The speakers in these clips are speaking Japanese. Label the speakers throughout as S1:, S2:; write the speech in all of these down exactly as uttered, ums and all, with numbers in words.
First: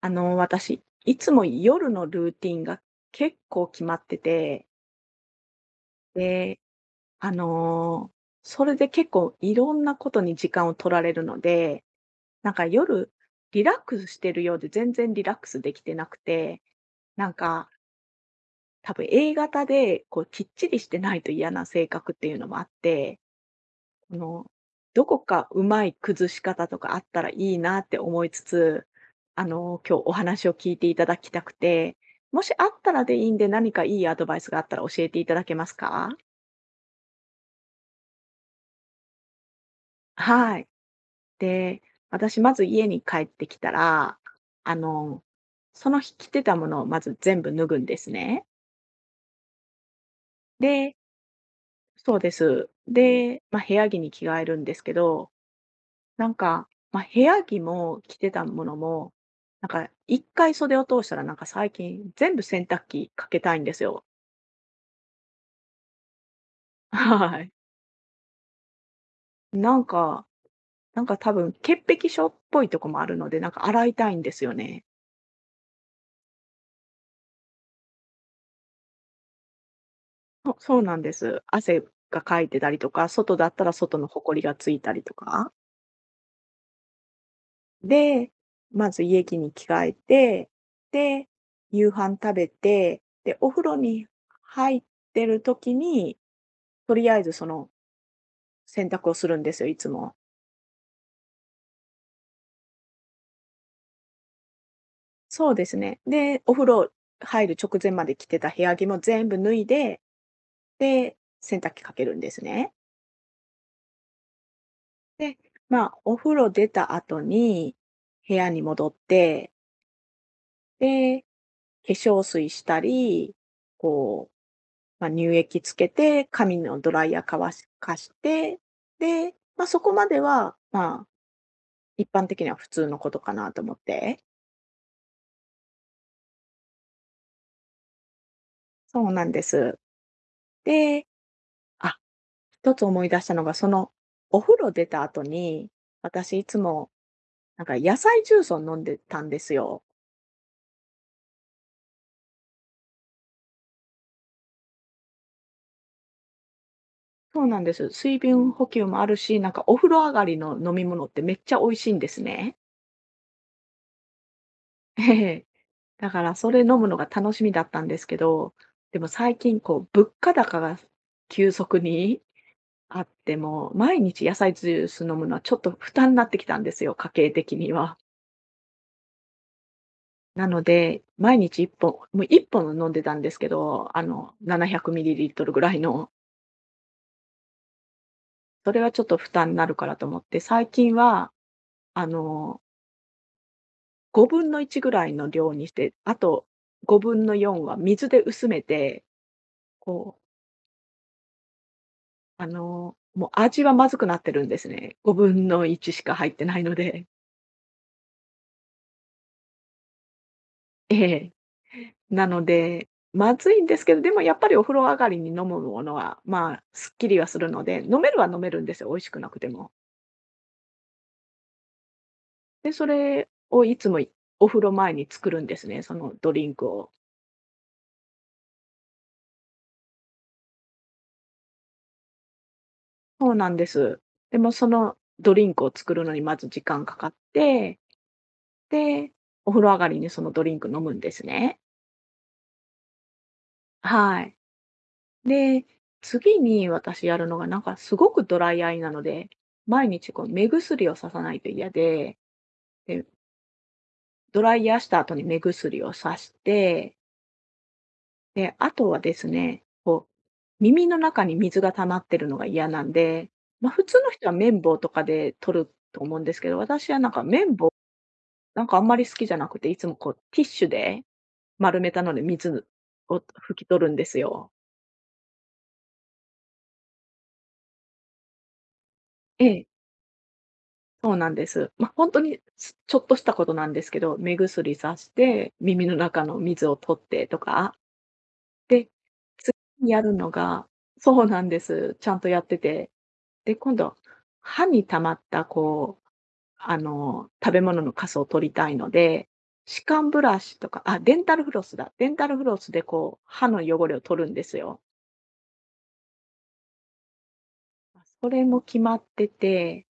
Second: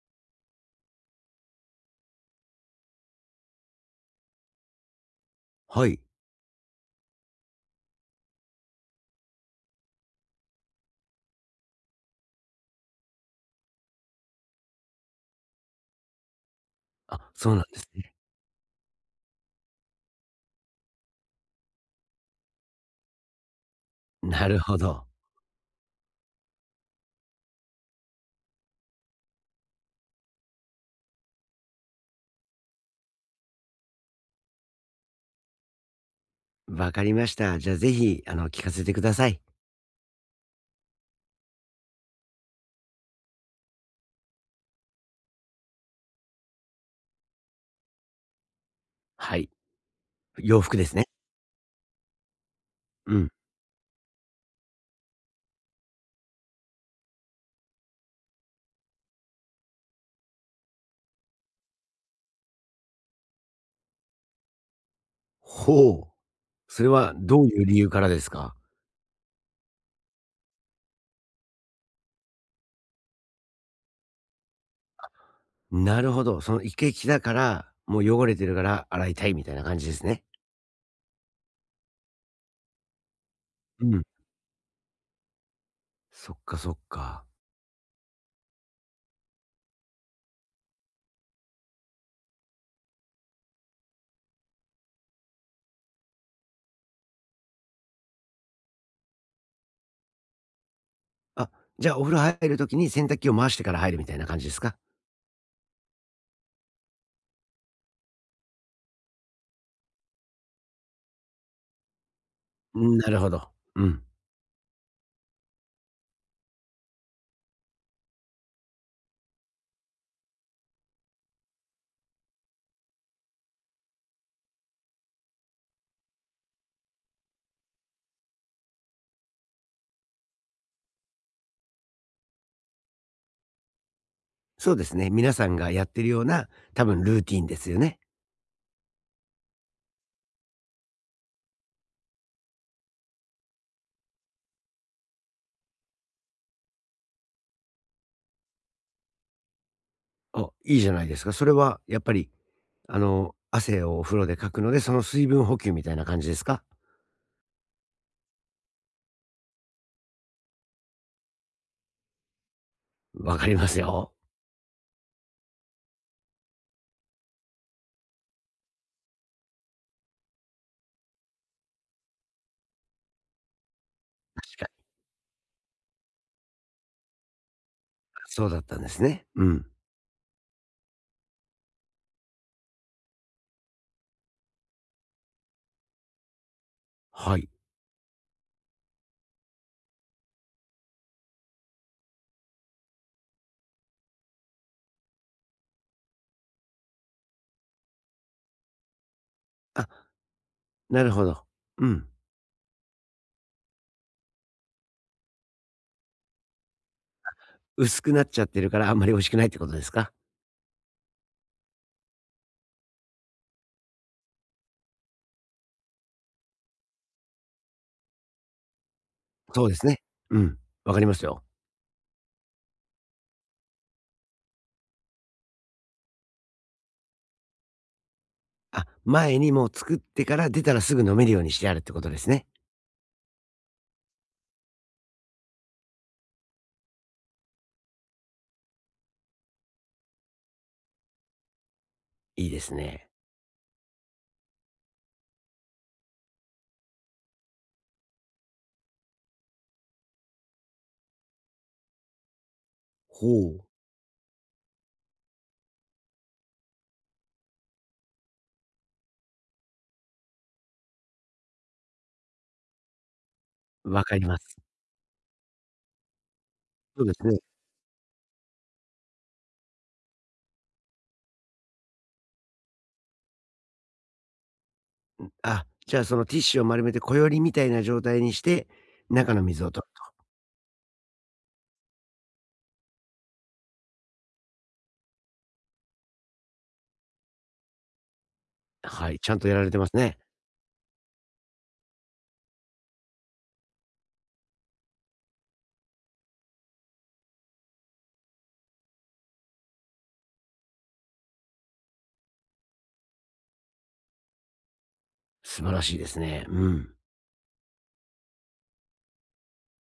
S1: あの、私、いつも夜のルーティンが結構決まってて、
S2: はい。
S1: で、あの、それで結構いろんなことに時間を取られるので、なんか夜リラックスしてるようで全然リラックスできてなくて、な
S2: あ、
S1: ん
S2: そうなん
S1: か
S2: ですね。
S1: 多分 エーがたでこうきっちりしてないと嫌な性格っていうのもあって、あ の、
S2: なるほ
S1: ど
S2: ど。
S1: こかうまい崩し方とかあったらいいなって思いつつ、あの、今日お話を聞いていただきたくて、もしあったらでいいんで、何かいいアドバイスがあったら教えていただけますか？
S2: わかりました。じゃあぜひ、あの、聞かせてください。
S1: はい。で、私まず家に帰ってきたら、あの、その日着てたものをまず全部脱ぐんですね。
S2: はい。洋服
S1: で
S2: ですね。
S1: そうです。
S2: うん。
S1: で、まあ、部屋着に着替えるんですけど、なんか、まあ、部屋着も着てたものも、なんか一回袖を通したら、なんか最近全部洗濯機かけたいんですよ。
S2: ほう。それ は
S1: は
S2: どう
S1: い。
S2: いう理由からですか？
S1: なんかなんか多分潔癖症っぽいとこもあるので、なんか洗いたいんですよね。
S2: なるほど。そのイケキだから、もう汚れてるから洗いたいみたいな感じですね。
S1: そそうなんです。汗がかいてたりとか、外だったら
S2: う
S1: 外
S2: ん。
S1: のほこりがついたりとか。
S2: そっかそっか。
S1: で、まず家着に着替えて、で、夕飯食べて、で、お風呂に入ってる時に、とりあえずその洗濯をするんですよ、いつも。
S2: あ、じゃあお風呂入る時に洗濯機を回してから入るみたいな感じですか？
S1: そうですね。で、お風呂入る直前まで着てた部屋着も全部脱いで、で、洗濯機かけるんですね。
S2: うん、なるほど。うん。
S1: で、まあ、お風呂出た後に部屋に戻って、で、化粧水したり、こう、まあ、乳液つけて、髪のドライヤー乾かして、で、まあ、そこまでは、まあ、一般的には普通のことかなと思って。
S2: そうですね。皆さんがやってるような、多分ルーティンですよね。
S1: そうなんです。で、あ、一つ思い出したのが、その、お風呂出た後に、私いつも、なんか野菜ジュースを飲んでたんですよ。
S2: あ、いいじゃないですか。それはやっぱり、あの、汗をお風呂でかくので、その水分補給みたいな感じですか？
S1: そうなんです。水分補給もあるし、なんかお風呂上がりの飲み物ってめっちゃ美味しいんですね。
S2: わかりますよ。
S1: ええ。だからそれ飲むのが楽しみだったんですけど、でも最近こう物価高が急速にあって、も毎日野
S2: 確
S1: 菜
S2: か
S1: ジュー
S2: に。
S1: ス飲むのはちょっと負担になってきたんですよ、家計的には。
S2: そうだったんですね。うん。
S1: なので、毎日いっぽん、もういっぽん飲んでたんですけど、あの、ななひゃくミリリットル ぐらいの、
S2: はい。
S1: それはちょっと負担になるからと思って、最近は、あの、ごぶんのいちぐらいの量にして、あとごぶんのよんは水で薄めて、
S2: あ、
S1: こう、
S2: なるほど。うん。
S1: あの、もう味はまずくなってるんですね。ごぶんのいちしか入ってないので。
S2: 薄くなっちゃってるから、あんまり美味しくないってことですか？
S1: ええ。なので、まずいんですけど、でもやっぱりお風呂上がりに飲むものは、まあ、すっきりはするので、飲めるは飲めるんですよ、美味しくなくて
S2: そう
S1: も。
S2: ですね。うん、わかりますよ。
S1: で、それをいつもお風呂前に作るんですね、そのドリンクを。
S2: あ、前にもう作ってから出たらすぐ飲めるようにしてあるってことですね。
S1: そうなんです。でもそのドリンクを作るのにまず時間かかって、で、お風呂上がりにそのドリンク飲むんですね。
S2: いいですね。
S1: はい。で、次に私やるのがなんかすごくドライアイなので、毎日こう目薬をささないと嫌で、で、
S2: ほう、
S1: ドライヤーした後に目薬をさして、で、あとはですね、こう、耳の中に水が溜まってるのが嫌なんで、ま、普通
S2: わ
S1: の
S2: かり
S1: 人は
S2: ます。
S1: 綿棒とかで取ると思うんですけど、私は
S2: そう
S1: なん
S2: で
S1: か
S2: すね。
S1: 綿棒、なんかあんまり好きじゃなくて、いつもこうティッシュで丸めたので水を拭き取るんですよ。
S2: あ、じゃあそのティッシュを丸めて、小よりみたいな状態にして、中の
S1: え
S2: 水
S1: え、
S2: を取
S1: そうなんです。ま、ほんに、すちょっとしたことなんですけど、目薬さして、耳の中の水を取ってとか、で、
S2: はい、ちゃんと
S1: 次
S2: やられてま
S1: に
S2: す
S1: やる
S2: ね。
S1: のがそうなんです。ちゃんとやってて。で、今度、歯に溜まった、こう、あの、食べ物のカスを取りたいので、歯間ブラシとか、あ、デンタルフロスだ。デンタルフロスでこう、歯の汚れを取るんですよ。
S2: 素晴らしいですね。うん。
S1: それも決まってて、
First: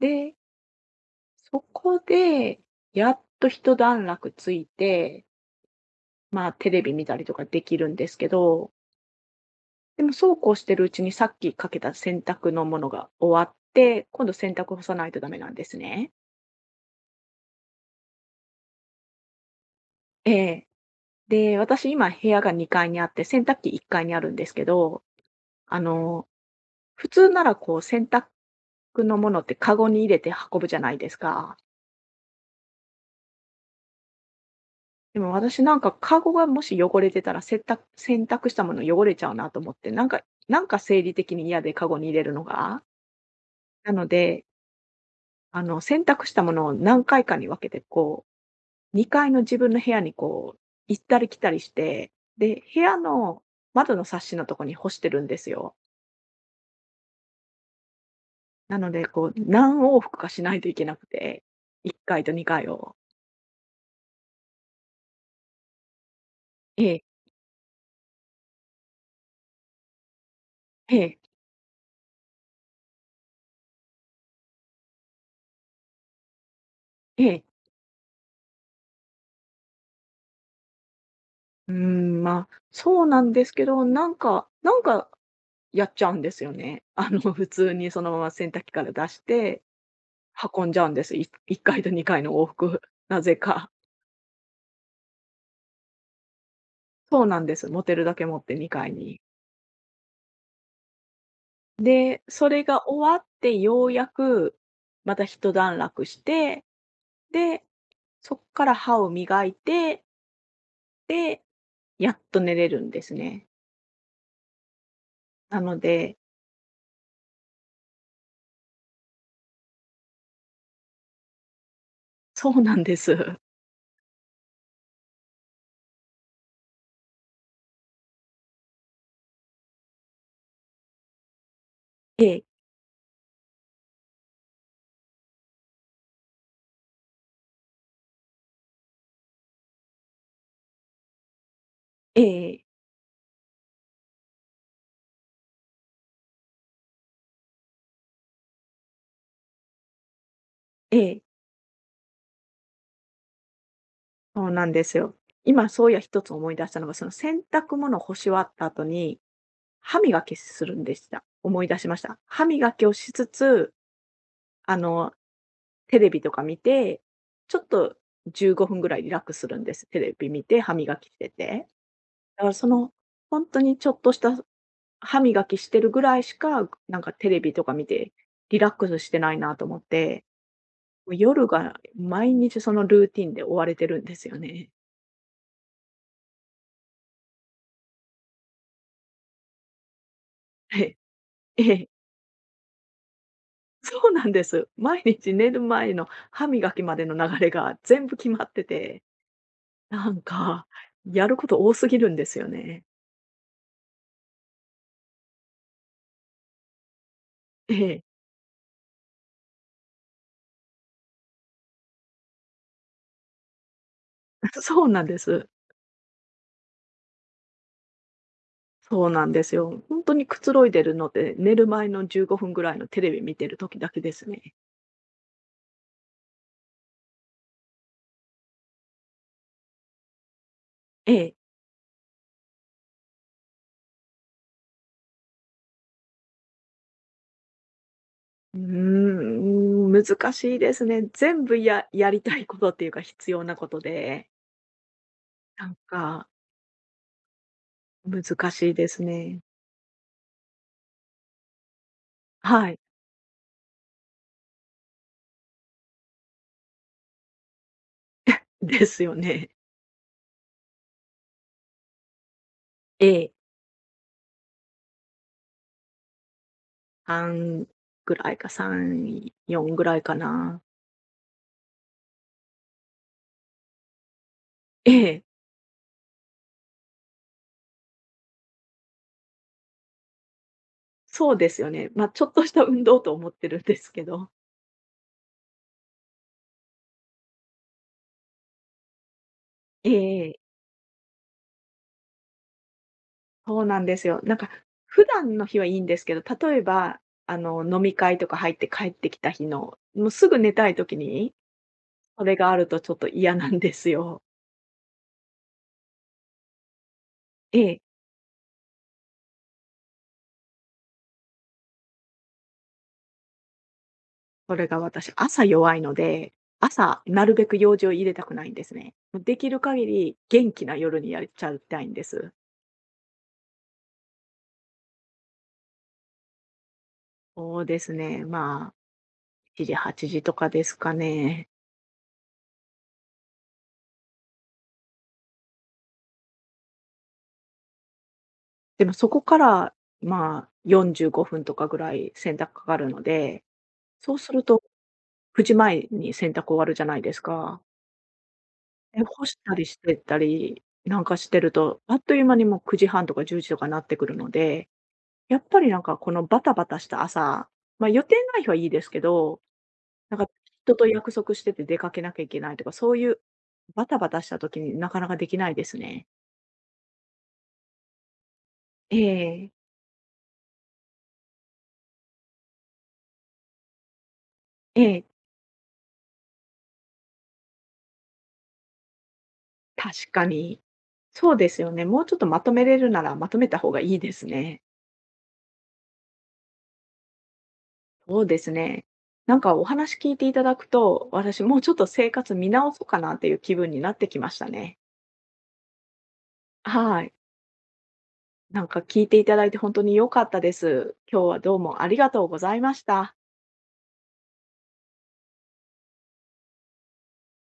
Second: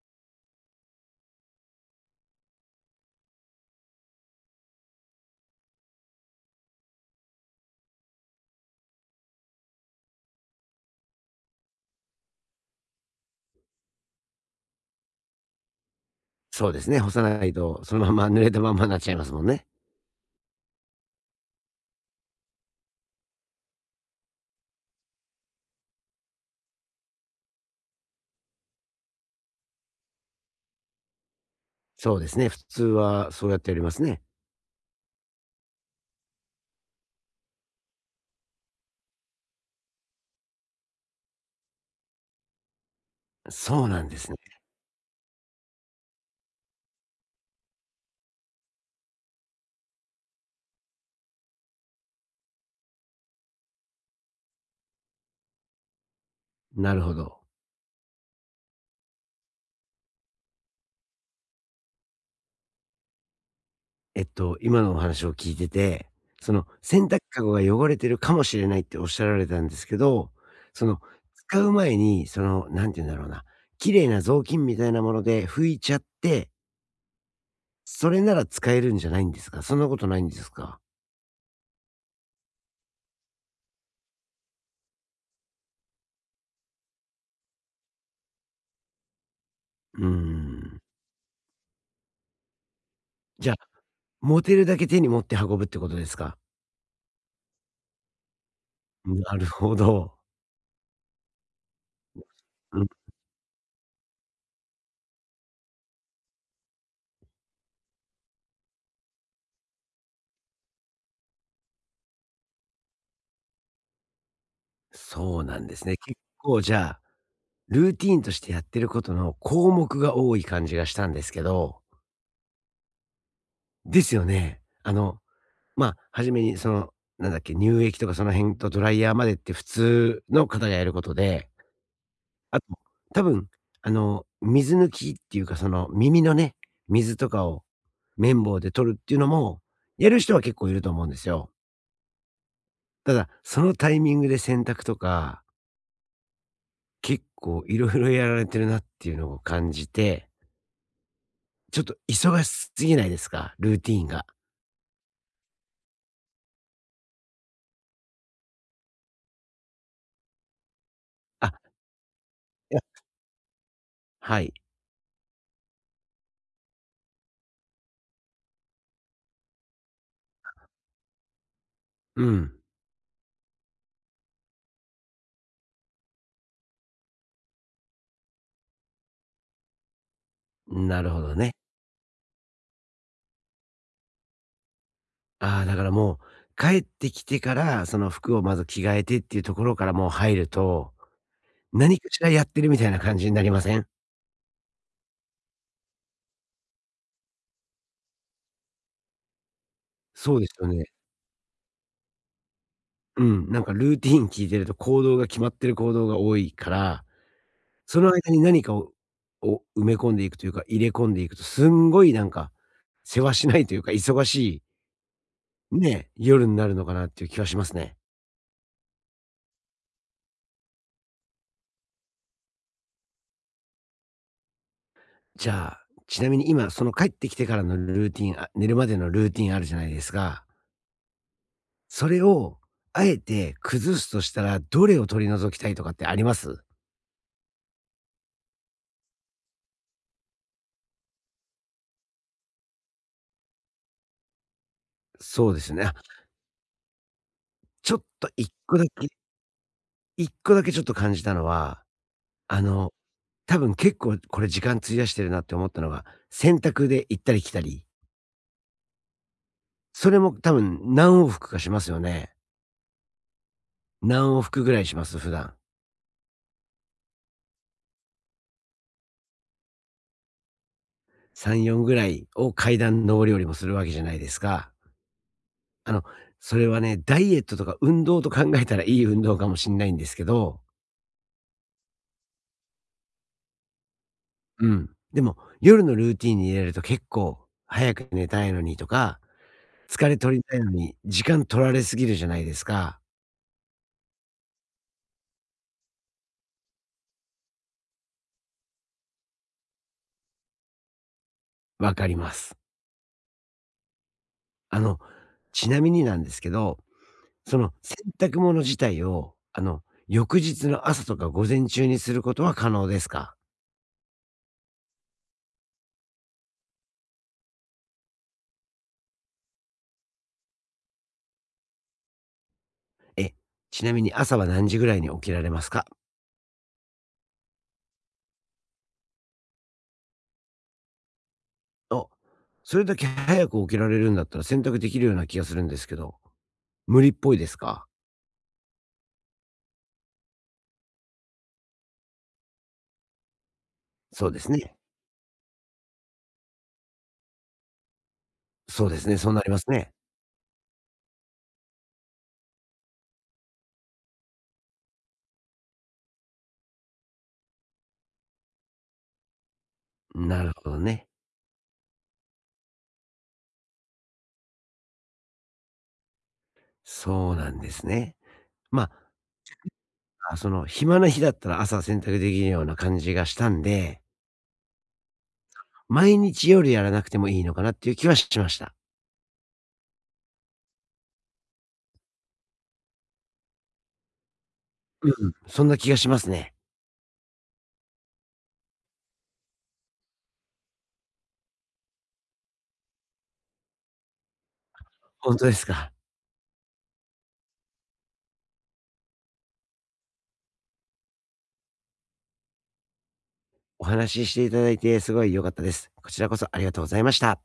S1: で、そこで、やっと一段落ついて、まあ、テレビ見たりとかできるんですけど、でもそうこうしてるうちにさっきかけた洗濯のものが終わって、今度洗濯干さないとダメなんですね。
S2: そうですね、干さないと、そのまま濡れたまんまになっちゃいますもんね。
S1: ええで、私今部屋がにかいにあって、洗濯機いっかいにあるんですけど、あの、普通ならこう洗濯のものってカゴに入れて運ぶじゃないですか。
S2: そうですね、普通はそうやってやりますね。
S1: でも私なんかカゴがもし汚れてたら、洗濯洗濯したもの汚れちゃうなと思って、なんかなんか生理的に嫌でカゴに入れるのが。
S2: そう
S1: な
S2: な
S1: の
S2: んですね。
S1: で、あの洗濯したものを何回かに分けてこう、にかいの自分の部屋にこう、行ったり来たりして、で、部屋の窓のサッシのとこに干してるんですよ。
S2: なるほど。
S1: なので、こう、何往復かしないといけなくて、いっかいとにかいを。
S2: えっと、今のお話を聞いてて、その
S1: ええ、
S2: 洗濯かごが汚れてるかもしれないっておっしゃられたんですけど、そ
S1: え
S2: の
S1: え、
S2: 使う前に、その、なんて言うんだろうな、綺麗な雑巾みたいなもので拭いちゃって、
S1: ええ。
S2: それなら使えるんじゃないんですか、そんなことないんですか。
S1: うーん、ま、あ、そうなんですけど、なんかなんかやっちゃうんですよね。あの、普通にそのまま洗濯機から出して、
S2: うー
S1: 運んじ
S2: ん。
S1: ゃうんです。いいっかいとにかいの往復、なぜ
S2: じゃあ
S1: か。
S2: 持てるだけ手に持って運ぶってことですか？
S1: そうなんです。持てるだけ持ってにかいに。
S2: なるほど。
S1: で、それ
S2: う
S1: が
S2: ん、
S1: 終わってようやく、また一段落して、で、そっから歯を磨いて、でやっと寝れるんですね。
S2: そうな
S1: な
S2: ん
S1: の
S2: ですね。
S1: で
S2: 結構じゃあ、ルーティーンとしてやってることの項目が多い感じがしたんですけど。
S1: そうなんです。
S2: ですよね。あの、まあ、初めにその、なんだっけ、乳液とかその辺とドライヤーまでって普通の方がやることで、
S1: ええ、
S2: あと、多分、あの、水抜きっていうか、その耳のね、水とかを綿棒で取るっていうのも、やる人は結構いると思うんですよ。
S1: ええええ。
S2: ただ、そのタイミングで洗濯とか、結構いろいろやられてるなっていうのを感じて、
S1: ええ
S2: ちょっと忙しすぎないですか？ルーティーンが。
S1: そうなんですよ。今そういや一つ思い出したのが、その洗濯物を干し終わった後に、歯磨きするんでした。
S2: あ、
S1: 思い出しました。歯磨
S2: い
S1: きを
S2: や、
S1: しつつ、
S2: はい。
S1: あの、テレビとか見て、ちょっとじゅうごふんぐらいリラックスするんです。テレビ見て、歯磨きしてて。
S2: う
S1: だか
S2: ん。
S1: らその、本当にちょっとした歯磨きしてるぐらいしか、なんかテレビとか見て、リラックスしてないなと思って
S2: な
S1: も
S2: る
S1: う
S2: ほど
S1: 夜
S2: ね。
S1: が毎日そのルーティンで追われてるんですよね。
S2: ああ、だからもう、帰ってきてから、その服をまず着替えてっていうところからもう入る
S1: は
S2: と、
S1: い。ええ。
S2: 何かしらやってるみたいな感じになりません？
S1: そうなんです。毎日寝る前の歯磨きまでの流れが全部決まってて、なん
S2: そうですよ
S1: か、
S2: ね。
S1: やること多すぎるんですよね。
S2: うん、なんかルーティーン聞いてると行動が決まってる行動が多いから、
S1: え
S2: そ
S1: え。
S2: の間に何かをを埋め込んでいくというか、入れ込んでいくと、すんごいなんか、せわしないというか、忙し い、
S1: そうなんです。
S2: ね、夜になるのかなっていう気はしますね。
S1: そうなんですよ。本当にくつろいでるので、寝る前のじゅうごふんぐらいのテレビ見てる時だけですね。
S2: じゃあ、ちなみに今、その帰ってきてからのルーティン、あ、寝るまでのルーティンあるじゃないですか。
S1: ええ。
S2: それを、あえて崩すとしたら、どれを取り除きたいとかってあります？
S1: ううーん、難しいですね。全部ややりたいことっていうか、必要なことで、
S2: そうで
S1: な
S2: す
S1: ん
S2: ね。あ、
S1: か
S2: ちょっ
S1: 難
S2: と一
S1: しい
S2: 個だ
S1: です
S2: け
S1: ね。
S2: 一個だけちょっと感じたのは、あ
S1: はい。
S2: の、多分結構これ時間費やしてるなって思ったのが、洗濯で行ったり来たり、
S1: ですよね。
S2: それも多分何往復かしますよね。
S1: ええ。
S2: 何往復ぐらいします？普段。
S1: さんぐらいか、さん、よんぐらいかな。
S2: さん、よんぐらいを階段上り下りもするわけじゃないですか。
S1: ええ、
S2: あの、それはね、ダイエットとか運動と考えたらいい運動かもしんないんですけど、
S1: そうですよね。まあ、ちょっとした運動と思ってるんですけど。
S2: うん。でも、夜のルーティンに入れると結構早く寝たいのにとか、
S1: え
S2: 疲れ
S1: ええ。
S2: 取りたいのに時間取られすぎるじゃないですか。
S1: そうなんですよ。なんか普段の日はいいんですけど、例えば、あの、飲み会とか入って帰ってきた日の、もうすぐ寝たい時に、
S2: わかり
S1: そ
S2: ま
S1: れが
S2: す。
S1: あるとちょっと嫌なんですよ。
S2: あの、ちなみになんですけど、
S1: え
S2: その
S1: え。
S2: 洗濯物自体を、あの、翌日の朝とか午前中にすることは可能ですか？
S1: それが私、朝弱いので、朝、なるべく用事を入れたくないんですね。できる限り元気な夜にやっちゃいたいんです。
S2: え、ちなみに朝は何時ぐらいに起きられますか？
S1: そうですね、まあ、しちじ、はちじとかですかね。
S2: お、それだけ早く起きられるんだったら、洗濯できるような気がするんですけど、無理っぽいですか？
S1: でもそこから、まあ、よんじゅうごふんとかぐらい洗濯かかるので、そう
S2: そ
S1: す
S2: うで
S1: る
S2: す
S1: と
S2: ね。
S1: くじまえに洗濯終わるじゃないですか。
S2: そうで
S1: で、
S2: すね、
S1: 干
S2: そう
S1: し
S2: なり
S1: た
S2: ま
S1: り
S2: す
S1: し
S2: ね。
S1: てたりなんかしてると、あっという間にもうくじはんとかじゅうじとかなってくるので、やっぱりなんかこのバタバタした朝、ま、予定ない日はいいですけど、なんか
S2: なるほ
S1: 人
S2: ど
S1: と
S2: ね。
S1: 約束してて出かけなきゃいけないとか、そういうバタバタした時になかなかできないですね。
S2: そうなんですね。ま、
S1: ええ、
S2: あ、あ、その暇な日だったら朝洗濯できるような感じがしたんで、
S1: ええ、
S2: 毎日夜やらなくてもいいのかなっていう気はしました。
S1: 確かに。そうですよね。もうちょっとまとめれるなら、まとめた方がいいですね。
S2: うん、そんな気がしますね。
S1: そうですね。なんかお話聞いていただくと、私もうちょっと生活見直そうかなっていう気分になってきましたね。
S2: 本当ですか？
S1: はい。なんか聞いていただいて本当に良かったです。今日はどうもありがとうございました。
S2: お話ししていただいてすごい良かったです。こちらこそありがとうございました。